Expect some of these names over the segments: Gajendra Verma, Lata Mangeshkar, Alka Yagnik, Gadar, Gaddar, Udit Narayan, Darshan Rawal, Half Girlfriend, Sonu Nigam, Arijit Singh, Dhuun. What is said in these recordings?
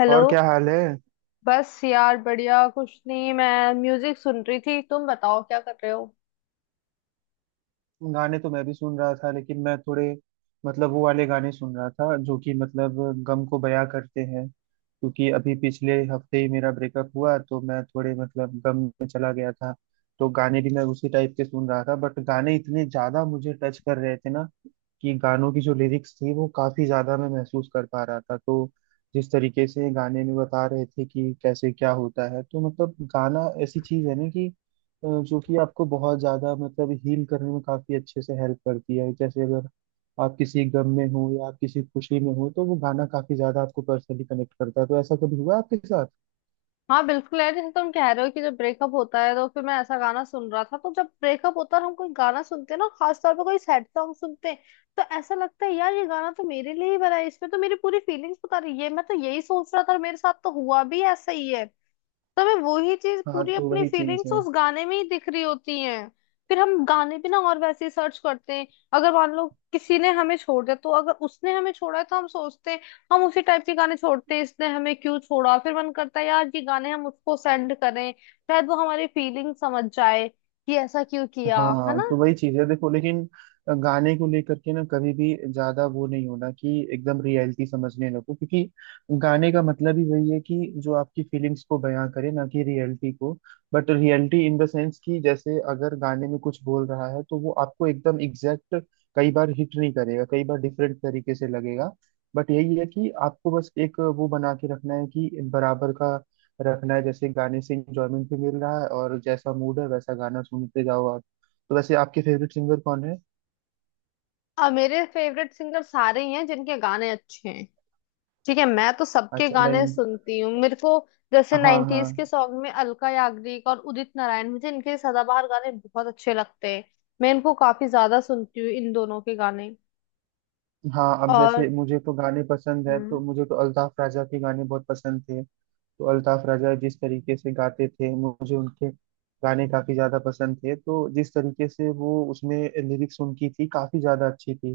Hello. और क्या हाल है? बस यार बढ़िया कुछ नहीं, मैं म्यूजिक सुन रही थी, तुम बताओ क्या कर रहे हो। गाने तो मैं भी सुन रहा था, लेकिन मैं थोड़े मतलब वो वाले गाने सुन रहा था जो कि मतलब गम को बयां करते हैं। क्योंकि अभी पिछले हफ्ते ही मेरा ब्रेकअप हुआ, तो मैं थोड़े मतलब गम में चला गया था। तो गाने भी मैं उसी टाइप के सुन रहा था, बट गाने इतने ज्यादा मुझे टच कर रहे थे ना कि गानों की जो लिरिक्स थी वो काफी ज्यादा मैं महसूस कर पा रहा था। तो जिस तरीके से गाने में बता रहे थे कि कैसे क्या होता है, तो मतलब गाना ऐसी चीज है ना कि जो कि आपको बहुत ज़्यादा मतलब हील करने में काफ़ी अच्छे से हेल्प करती है। जैसे अगर आप किसी गम में हो या आप किसी खुशी में हो तो वो गाना काफ़ी ज़्यादा आपको पर्सनली कनेक्ट करता है। तो ऐसा कभी हुआ आपके साथ? हाँ बिल्कुल यार, जैसे तुम कह रहे हो कि जब ब्रेकअप होता है तो फिर मैं ऐसा गाना सुन रहा था। तो जब ब्रेकअप होता है हम कोई गाना सुनते हैं ना, खास तौर पर कोई सैड सॉन्ग सुनते हैं। तो ऐसा लगता है यार, ये गाना तो मेरे लिए ही बना है, इसमें तो मेरी पूरी फीलिंग्स बता रही है, मैं तो यही सोच रहा था और मेरे साथ तो हुआ भी ऐसा ही है। तो हमें वही चीज, हाँ पूरी तो अपनी वही चीज़ फीलिंग्स है। उस गाने में ही दिख रही होती हैं। फिर हम गाने भी ना और वैसे ही सर्च करते हैं। अगर मान लो किसी ने हमें छोड़ दिया, तो अगर उसने हमें छोड़ा है, तो हम सोचते हैं, हम उसी टाइप के गाने छोड़ते हैं, इसने हमें क्यों छोड़ा। फिर मन करता है यार, ये गाने हम उसको सेंड करें, शायद वो हमारी फीलिंग समझ जाए कि ऐसा क्यों किया। है हाँ ना। तो वही चीज है। देखो, लेकिन गाने को लेकर के ना कभी भी ज्यादा वो नहीं होना कि एकदम रियलिटी समझने लगो। क्योंकि गाने का मतलब ही वही है कि जो आपकी फीलिंग्स को बयां करे, ना कि रियलिटी को। But reality in the sense कि जैसे अगर गाने में कुछ बोल रहा है तो वो आपको एकदम एग्जैक्ट कई बार हिट नहीं करेगा, कई बार डिफरेंट तरीके से लगेगा। बट यही है कि आपको बस एक वो बना के रखना है कि बराबर का रखना है। जैसे गाने से इंजॉयमेंट भी मिल रहा है, और जैसा मूड है वैसा गाना सुनते जाओ आप। तो वैसे आपके फेवरेट सिंगर कौन है? अब मेरे फेवरेट सिंगर सारे ही हैं जिनके गाने अच्छे हैं। ठीक है, मैं तो सबके अच्छा गाने नहीं। सुनती हूँ। मेरे को जैसे हाँ हाँ नाइन्टीज के सॉन्ग में अलका याग्निक और उदित नारायण, मुझे इनके सदाबहार गाने बहुत अच्छे लगते हैं। मैं इनको काफी ज्यादा सुनती हूँ, इन दोनों के गाने। हाँ। अब और जैसे मुझे तो गाने पसंद है तो हम्म। मुझे तो अल्ताफ राजा के गाने बहुत पसंद थे। तो अल्ताफ राजा जिस तरीके से गाते थे मुझे उनके गाने काफी ज्यादा पसंद थे। तो जिस तरीके से वो उसमें लिरिक्स उनकी थी काफी ज्यादा अच्छी थी।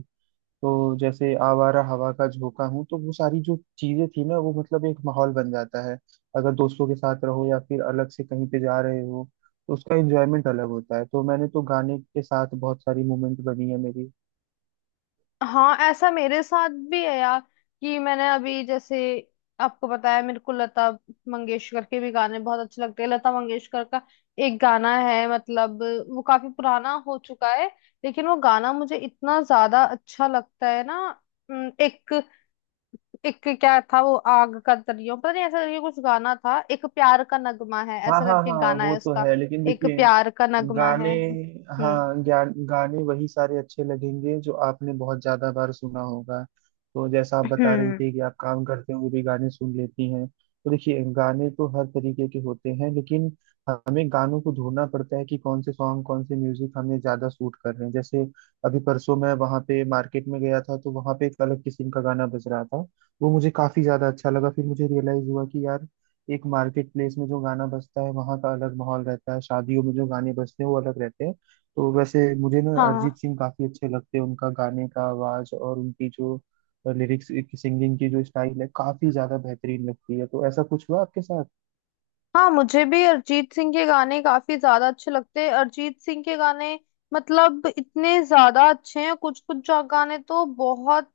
तो जैसे आवारा हवा का झोंका हूँ, तो वो सारी जो चीजें थी ना वो मतलब एक माहौल बन जाता है। अगर दोस्तों के साथ रहो या फिर अलग से कहीं पे जा रहे हो तो उसका एंजॉयमेंट अलग होता है। तो मैंने तो गाने के साथ बहुत सारी मोमेंट बनी है मेरी। हाँ ऐसा मेरे साथ भी है यार, कि मैंने अभी जैसे आपको बताया, मेरे को लता मंगेशकर के भी गाने बहुत अच्छे लगते हैं। लता मंगेशकर का एक गाना है, मतलब वो काफी पुराना हो चुका है, लेकिन वो गाना मुझे इतना ज्यादा अच्छा लगता है ना। एक एक क्या था वो, आग का दरियो पता नहीं ऐसा करके कुछ गाना था, एक प्यार का नगमा है हाँ ऐसा हाँ करके हाँ। गाना वो है तो उसका। है लेकिन एक देखिए प्यार का नगमा गाने, है। हम्म। हाँ ज्ञान गाने वही सारे अच्छे लगेंगे जो आपने बहुत ज्यादा बार सुना होगा। तो जैसा आप बता रही हम्म। थी कि आप काम करते हुए भी गाने सुन लेती हैं, तो देखिए गाने तो हर तरीके के होते हैं, लेकिन हमें गानों को ढूंढना पड़ता है कि कौन से सॉन्ग कौन से म्यूजिक हमें ज्यादा सूट कर रहे हैं। जैसे अभी परसों मैं वहाँ पे मार्केट में गया था तो वहाँ पे एक अलग किस्म का गाना बज रहा था, वो मुझे काफी ज्यादा अच्छा लगा। फिर मुझे रियलाइज हुआ कि यार एक मार्केट प्लेस में जो गाना बजता है वहाँ का अलग माहौल रहता है, शादियों में जो गाने बजते हैं वो अलग रहते हैं। तो वैसे मुझे ना हाँ अरिजीत सिंह काफी अच्छे लगते हैं, उनका गाने का आवाज और उनकी जो लिरिक्स की सिंगिंग की जो स्टाइल है काफी ज्यादा बेहतरीन लगती है। तो ऐसा कुछ हुआ आपके साथ? हाँ मुझे भी अरिजीत सिंह के गाने काफी ज्यादा अच्छे लगते हैं। अरिजीत सिंह के गाने मतलब इतने ज्यादा अच्छे हैं, कुछ कुछ गाने तो बहुत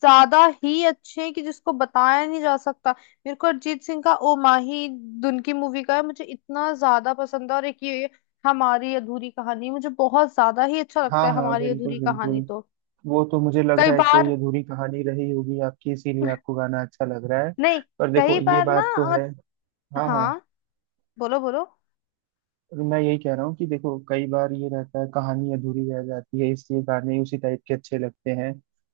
ज्यादा ही अच्छे हैं कि जिसको बताया नहीं जा सकता। मेरे को अरिजीत सिंह का ओ माही, धुन की मूवी का है, मुझे इतना ज्यादा पसंद है। और एक ये हमारी अधूरी कहानी मुझे बहुत ज्यादा ही अच्छा लगता हाँ है, हाँ हमारी बिल्कुल अधूरी बिल्कुल। कहानी तो। वो तो मुझे लग कई रहा है कोई बार अधूरी कहानी रही होगी आपकी, इसीलिए आपको गाना अच्छा लग रहा है। नहीं। पर देखो कई ये बार ना बात तो मत। है। हाँ हाँ। हाँ। बोलो बोलो। और मैं यही कह रहा हूँ कि देखो कई बार ये रहता है कहानी अधूरी रह जाती है, इसलिए गाने उसी टाइप के अच्छे लगते हैं।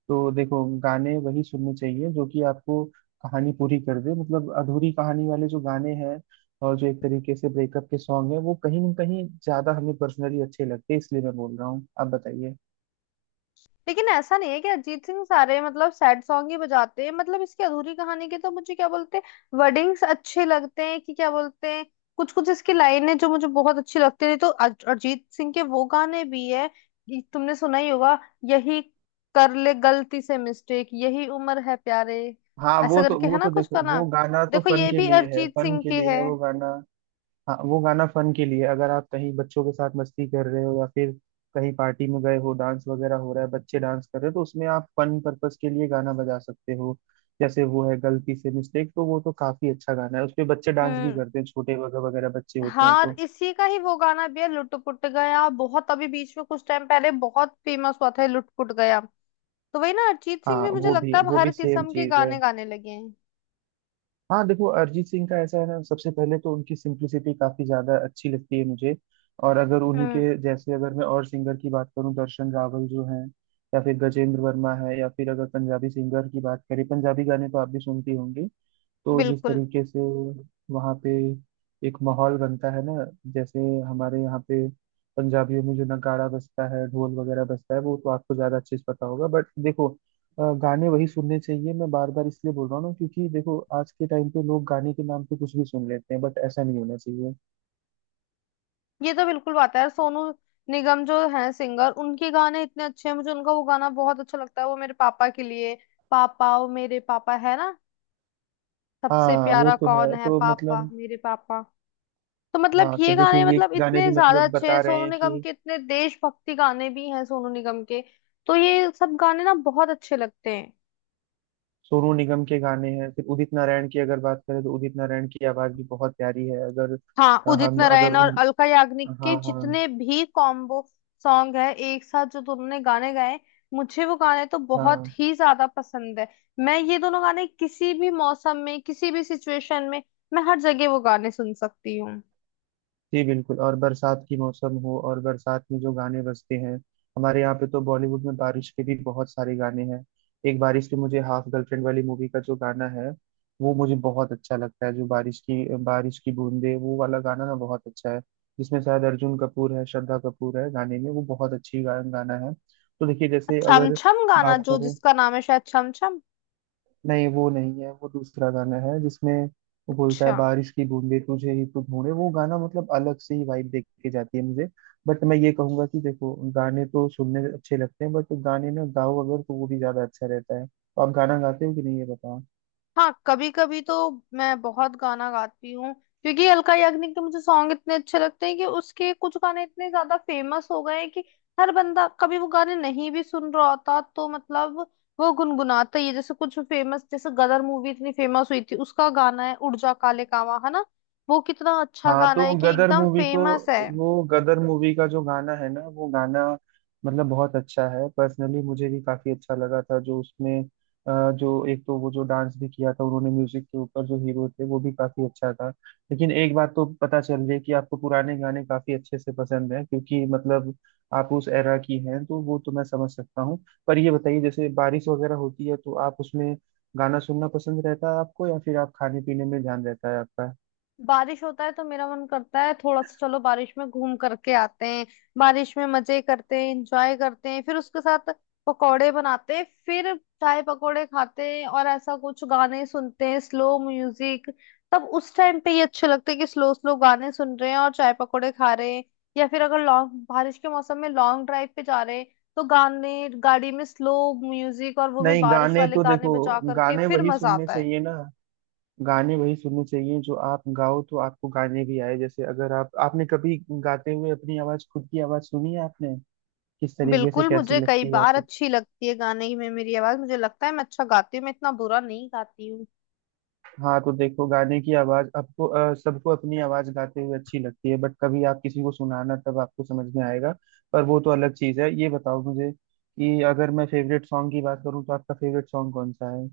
तो देखो गाने वही सुनने चाहिए जो कि आपको कहानी पूरी कर दे, मतलब अधूरी कहानी वाले जो गाने हैं और जो एक तरीके से ब्रेकअप के सॉन्ग है वो कहीं ना कहीं ज्यादा हमें पर्सनली अच्छे लगते हैं। इसलिए मैं बोल रहा हूँ, आप बताइए। लेकिन ऐसा नहीं है कि अरिजीत सिंह सारे मतलब सैड सॉन्ग ही बजाते हैं। मतलब इसकी अधूरी कहानी के तो मुझे क्या बोलते हैं, वर्डिंग्स अच्छे लगते हैं कि क्या बोलते हैं, कुछ कुछ इसकी लाइनें जो मुझे बहुत अच्छी लगती थी, तो अरिजीत सिंह के वो गाने भी है। ये तुमने सुना ही होगा, यही, कर ले गलती से मिस्टेक यही उम्र है प्यारे, हाँ ऐसा वो तो करके है वो ना तो कुछ देखो गाना। वो गाना तो देखो फन ये के भी लिए है, अरिजीत फन सिंह के के लिए है। है वो गाना। हाँ वो गाना फन के लिए अगर आप कहीं बच्चों के साथ मस्ती कर रहे हो या फिर कहीं पार्टी में गए हो डांस वगैरह हो रहा है बच्चे डांस कर रहे हो तो उसमें आप फन पर्पस के लिए गाना बजा सकते हो। जैसे वो है गलती से मिस्टेक, तो वो तो काफी अच्छा गाना है, उस पे बच्चे डांस भी हम्म। करते हैं, छोटे वगैरह वगैरह बच्चे होते हैं हाँ और तो। इसी का ही वो गाना भी है, लुटपुट गया, बहुत अभी बीच में कुछ टाइम पहले बहुत फेमस हुआ था, लुटपुट गया। तो वही ना, अरिजीत सिंह हाँ भी मुझे वो भी लगता है अब वो भी हर सेम किस्म के चीज है। गाने गाने लगे हैं। हाँ देखो अरिजीत सिंह का ऐसा है ना, सबसे पहले तो उनकी सिंप्लिसिटी काफी ज्यादा अच्छी लगती है मुझे। और अगर उन्हीं हम्म। के जैसे अगर मैं और सिंगर की बात करूँ दर्शन रावल जो है या फिर गजेंद्र वर्मा है या फिर अगर पंजाबी सिंगर की बात करें पंजाबी गाने तो आप भी सुनती होंगी। तो जिस बिल्कुल। तरीके से वहाँ पे एक माहौल बनता है ना, जैसे हमारे यहाँ पे पंजाबियों में जो नगाड़ा बजता है ढोल वगैरह बजता है वो तो आपको ज़्यादा अच्छे से पता होगा। बट देखो गाने वही सुनने चाहिए, मैं बार बार इसलिए बोल रहा हूँ ना क्योंकि देखो आज के टाइम पे लोग गाने के नाम पे कुछ भी सुन लेते हैं, बट ऐसा नहीं होना चाहिए। ये तो बिल्कुल बात है यार, सोनू निगम जो है सिंगर, उनके गाने इतने अच्छे हैं। मुझे उनका वो गाना बहुत अच्छा लगता है, वो मेरे पापा के लिए, पापा ओ मेरे पापा है ना, सबसे हाँ वो प्यारा तो कौन है, है, तो पापा मतलब मेरे पापा। तो मतलब हाँ तो ये देखिए गाने ये मतलब गाने इतने भी ज्यादा मतलब अच्छे बता हैं रहे सोनू हैं निगम कि के, इतने देशभक्ति गाने भी हैं सोनू निगम के। तो ये सब गाने ना बहुत अच्छे लगते हैं। सोनू निगम के गाने हैं। फिर उदित नारायण की अगर बात करें तो उदित नारायण की आवाज भी बहुत प्यारी है। अगर हाँ उदित हम अगर नारायण और उन। अलका याग्निक के हाँ हाँ जितने भी कॉम्बो सॉन्ग है, एक साथ जो दोनों ने गाने गाए, मुझे वो गाने तो बहुत हाँ। ही ज्यादा पसंद है। मैं ये दोनों गाने किसी भी मौसम में, किसी भी सिचुएशन में, मैं हर जगह वो गाने सुन सकती हूँ। जी बिल्कुल, और बरसात की मौसम हो और बरसात में जो गाने बजते हैं हमारे यहाँ पे, तो बॉलीवुड में बारिश के भी बहुत सारे गाने हैं। एक बारिश के मुझे हाफ गर्लफ्रेंड वाली मूवी का जो गाना है वो मुझे बहुत अच्छा लगता है, जो बारिश की बूंदे वो वाला गाना ना बहुत अच्छा है। जिसमें शायद अर्जुन कपूर है, श्रद्धा कपूर है गाने में। वो बहुत अच्छी गाना है तो देखिए जैसे छम अगर छम गाना, बात जो करें, जिसका नाम है शायद छम छम। नहीं वो नहीं है वो दूसरा गाना है जिसमें वो बोलता है अच्छा। बारिश की बूंदे तुझे ही तो ढूंढे। वो गाना मतलब अलग से ही वाइब देके के जाती है मुझे। बट मैं ये कहूंगा कि देखो गाने तो सुनने अच्छे लगते हैं, बट गाने में गाओ अगर तो वो भी ज्यादा अच्छा रहता है। तो आप गाना गाते हो कि नहीं ये बताओ? हाँ कभी कभी तो मैं बहुत गाना गाती हूँ, क्योंकि अलका याग्निक के मुझे सॉन्ग इतने अच्छे लगते हैं कि उसके कुछ गाने इतने ज्यादा फेमस हो गए हैं कि हर बंदा कभी वो गाने नहीं भी सुन रहा होता तो मतलब वो गुनगुनाता ही है। जैसे कुछ फेमस, जैसे गदर मूवी इतनी फेमस हुई थी, उसका गाना है उड़ जा काले कावां है ना, वो कितना अच्छा हाँ गाना तो है कि गदर एकदम मूवी तो फेमस है। वो गदर मूवी का जो गाना है ना वो गाना मतलब बहुत अच्छा है, पर्सनली मुझे भी काफी अच्छा लगा था। जो उसमें जो एक तो वो जो डांस भी किया था उन्होंने म्यूजिक के ऊपर जो हीरो थे वो भी काफी अच्छा था। लेकिन एक बात तो पता चल रही है कि आपको पुराने गाने काफी अच्छे से पसंद है, क्योंकि मतलब आप उस एरा की हैं तो वो तो मैं समझ सकता हूँ। पर ये बताइए जैसे बारिश वगैरह होती है तो आप उसमें गाना सुनना पसंद रहता है आपको या फिर आप खाने पीने में ध्यान रहता है आपका? बारिश होता है तो मेरा मन करता है थोड़ा सा चलो बारिश में घूम करके आते हैं, बारिश में मजे करते हैं, एंजॉय करते हैं। फिर उसके साथ पकोड़े बनाते हैं, फिर चाय पकोड़े खाते हैं और ऐसा कुछ गाने सुनते हैं, स्लो म्यूजिक। तब उस टाइम पे ये अच्छे लगते हैं कि स्लो स्लो गाने सुन रहे हैं और चाय पकोड़े खा रहे हैं। या फिर अगर लॉन्ग बारिश के मौसम में लॉन्ग ड्राइव पे जा रहे हैं, तो गाने गाड़ी में, स्लो म्यूजिक और वो भी नहीं बारिश गाने वाले तो गाने देखो बजा करके गाने फिर वही मजा सुनने आता है। चाहिए ना, गाने वही सुनने चाहिए जो आप गाओ तो आपको गाने भी आए। जैसे अगर आप आपने कभी गाते हुए अपनी आवाज, खुद की आवाज सुनी है आपने किस तरीके से बिल्कुल, मुझे कैसी कई लगती है बार आपको? अच्छी लगती है गाने में मेरी आवाज, मुझे लगता है मैं अच्छा गाती हूँ, मैं इतना बुरा नहीं गाती हूँ। हाँ तो देखो गाने की आवाज आपको सबको अपनी आवाज गाते हुए अच्छी लगती है, बट कभी आप किसी को सुनाना तब आपको समझ में आएगा। पर वो तो अलग चीज है, ये बताओ मुझे कि अगर मैं फेवरेट सॉन्ग की बात करूँ तो आपका फेवरेट सॉन्ग कौन सा है?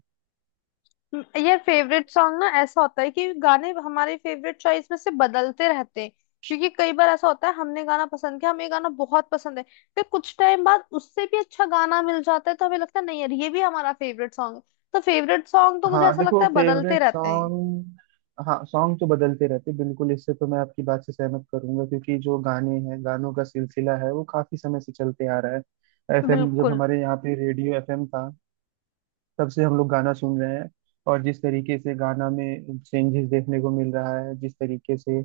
ये फेवरेट सॉन्ग ना ऐसा होता है कि गाने हमारे फेवरेट चॉइस में से बदलते रहते हैं, क्योंकि कई बार ऐसा होता है, हमने गाना पसंद किया, हमें ये गाना बहुत पसंद है, फिर कुछ टाइम बाद उससे भी अच्छा गाना मिल जाता है तो हमें लगता है नहीं यार ये भी हमारा फेवरेट सॉन्ग है। तो फेवरेट सॉन्ग तो मुझे हाँ ऐसा लगता देखो है बदलते फेवरेट रहते हैं। सॉन्ग, हाँ सॉन्ग तो बदलते रहते हैं, बिल्कुल इससे तो मैं आपकी बात से सहमत करूंगा क्योंकि जो गाने हैं गानों का सिलसिला है वो काफी समय से चलते आ रहा है। एफएम, जब बिल्कुल। हमारे यहाँ पे रेडियो एफएम था तब से हम लोग गाना सुन रहे हैं। और जिस तरीके से गाना में चेंजेस देखने को मिल रहा है, जिस तरीके से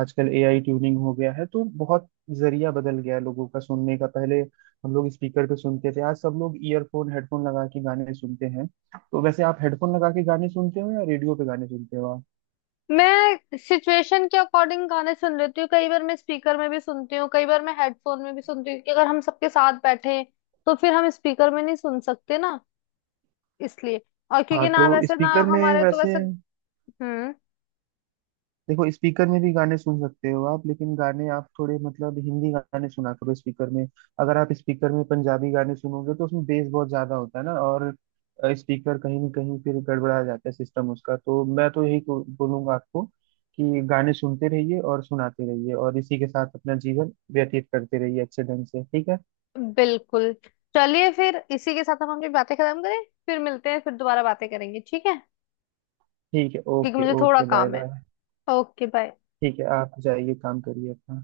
आजकल एआई ट्यूनिंग हो गया है तो बहुत जरिया बदल गया है लोगों का सुनने का। पहले हम लोग स्पीकर पे सुनते थे, आज सब लोग ईयरफोन हेडफोन लगा के गाने सुनते हैं। तो वैसे आप हेडफोन लगा के गाने सुनते हो या रेडियो पे गाने सुनते हो आप? मैं सिचुएशन के अकॉर्डिंग गाने सुन लेती हूँ, कई बार मैं स्पीकर में भी सुनती हूँ, कई बार मैं हेडफोन में भी सुनती हूँ, क्योंकि अगर हम सबके साथ बैठे हैं, तो फिर हम स्पीकर में नहीं सुन सकते ना, इसलिए। और क्योंकि हाँ तो ना वैसे ना स्पीकर में हमारे तो वैसे वैसे। हम्म। देखो स्पीकर में भी गाने सुन सकते हो आप, लेकिन गाने आप थोड़े मतलब हिंदी गाने सुना करो स्पीकर में। अगर आप स्पीकर में पंजाबी गाने सुनोगे तो उसमें बेस बहुत ज्यादा होता है ना, और स्पीकर कहीं ना कहीं फिर गड़बड़ा जाता है सिस्टम उसका। तो मैं तो यही बोलूंगा आपको कि गाने सुनते रहिए और सुनाते रहिए और इसी के साथ अपना जीवन व्यतीत करते रहिए अच्छे ढंग से, ठीक है? बिल्कुल। चलिए फिर इसी के साथ हम अपनी बातें खत्म करें, फिर मिलते हैं, फिर दोबारा बातें करेंगे, ठीक है। ठीक है, क्योंकि ओके मुझे थोड़ा ओके बाय काम है। बाय। Okay bye. ठीक है आप जाइए काम करिए अपना।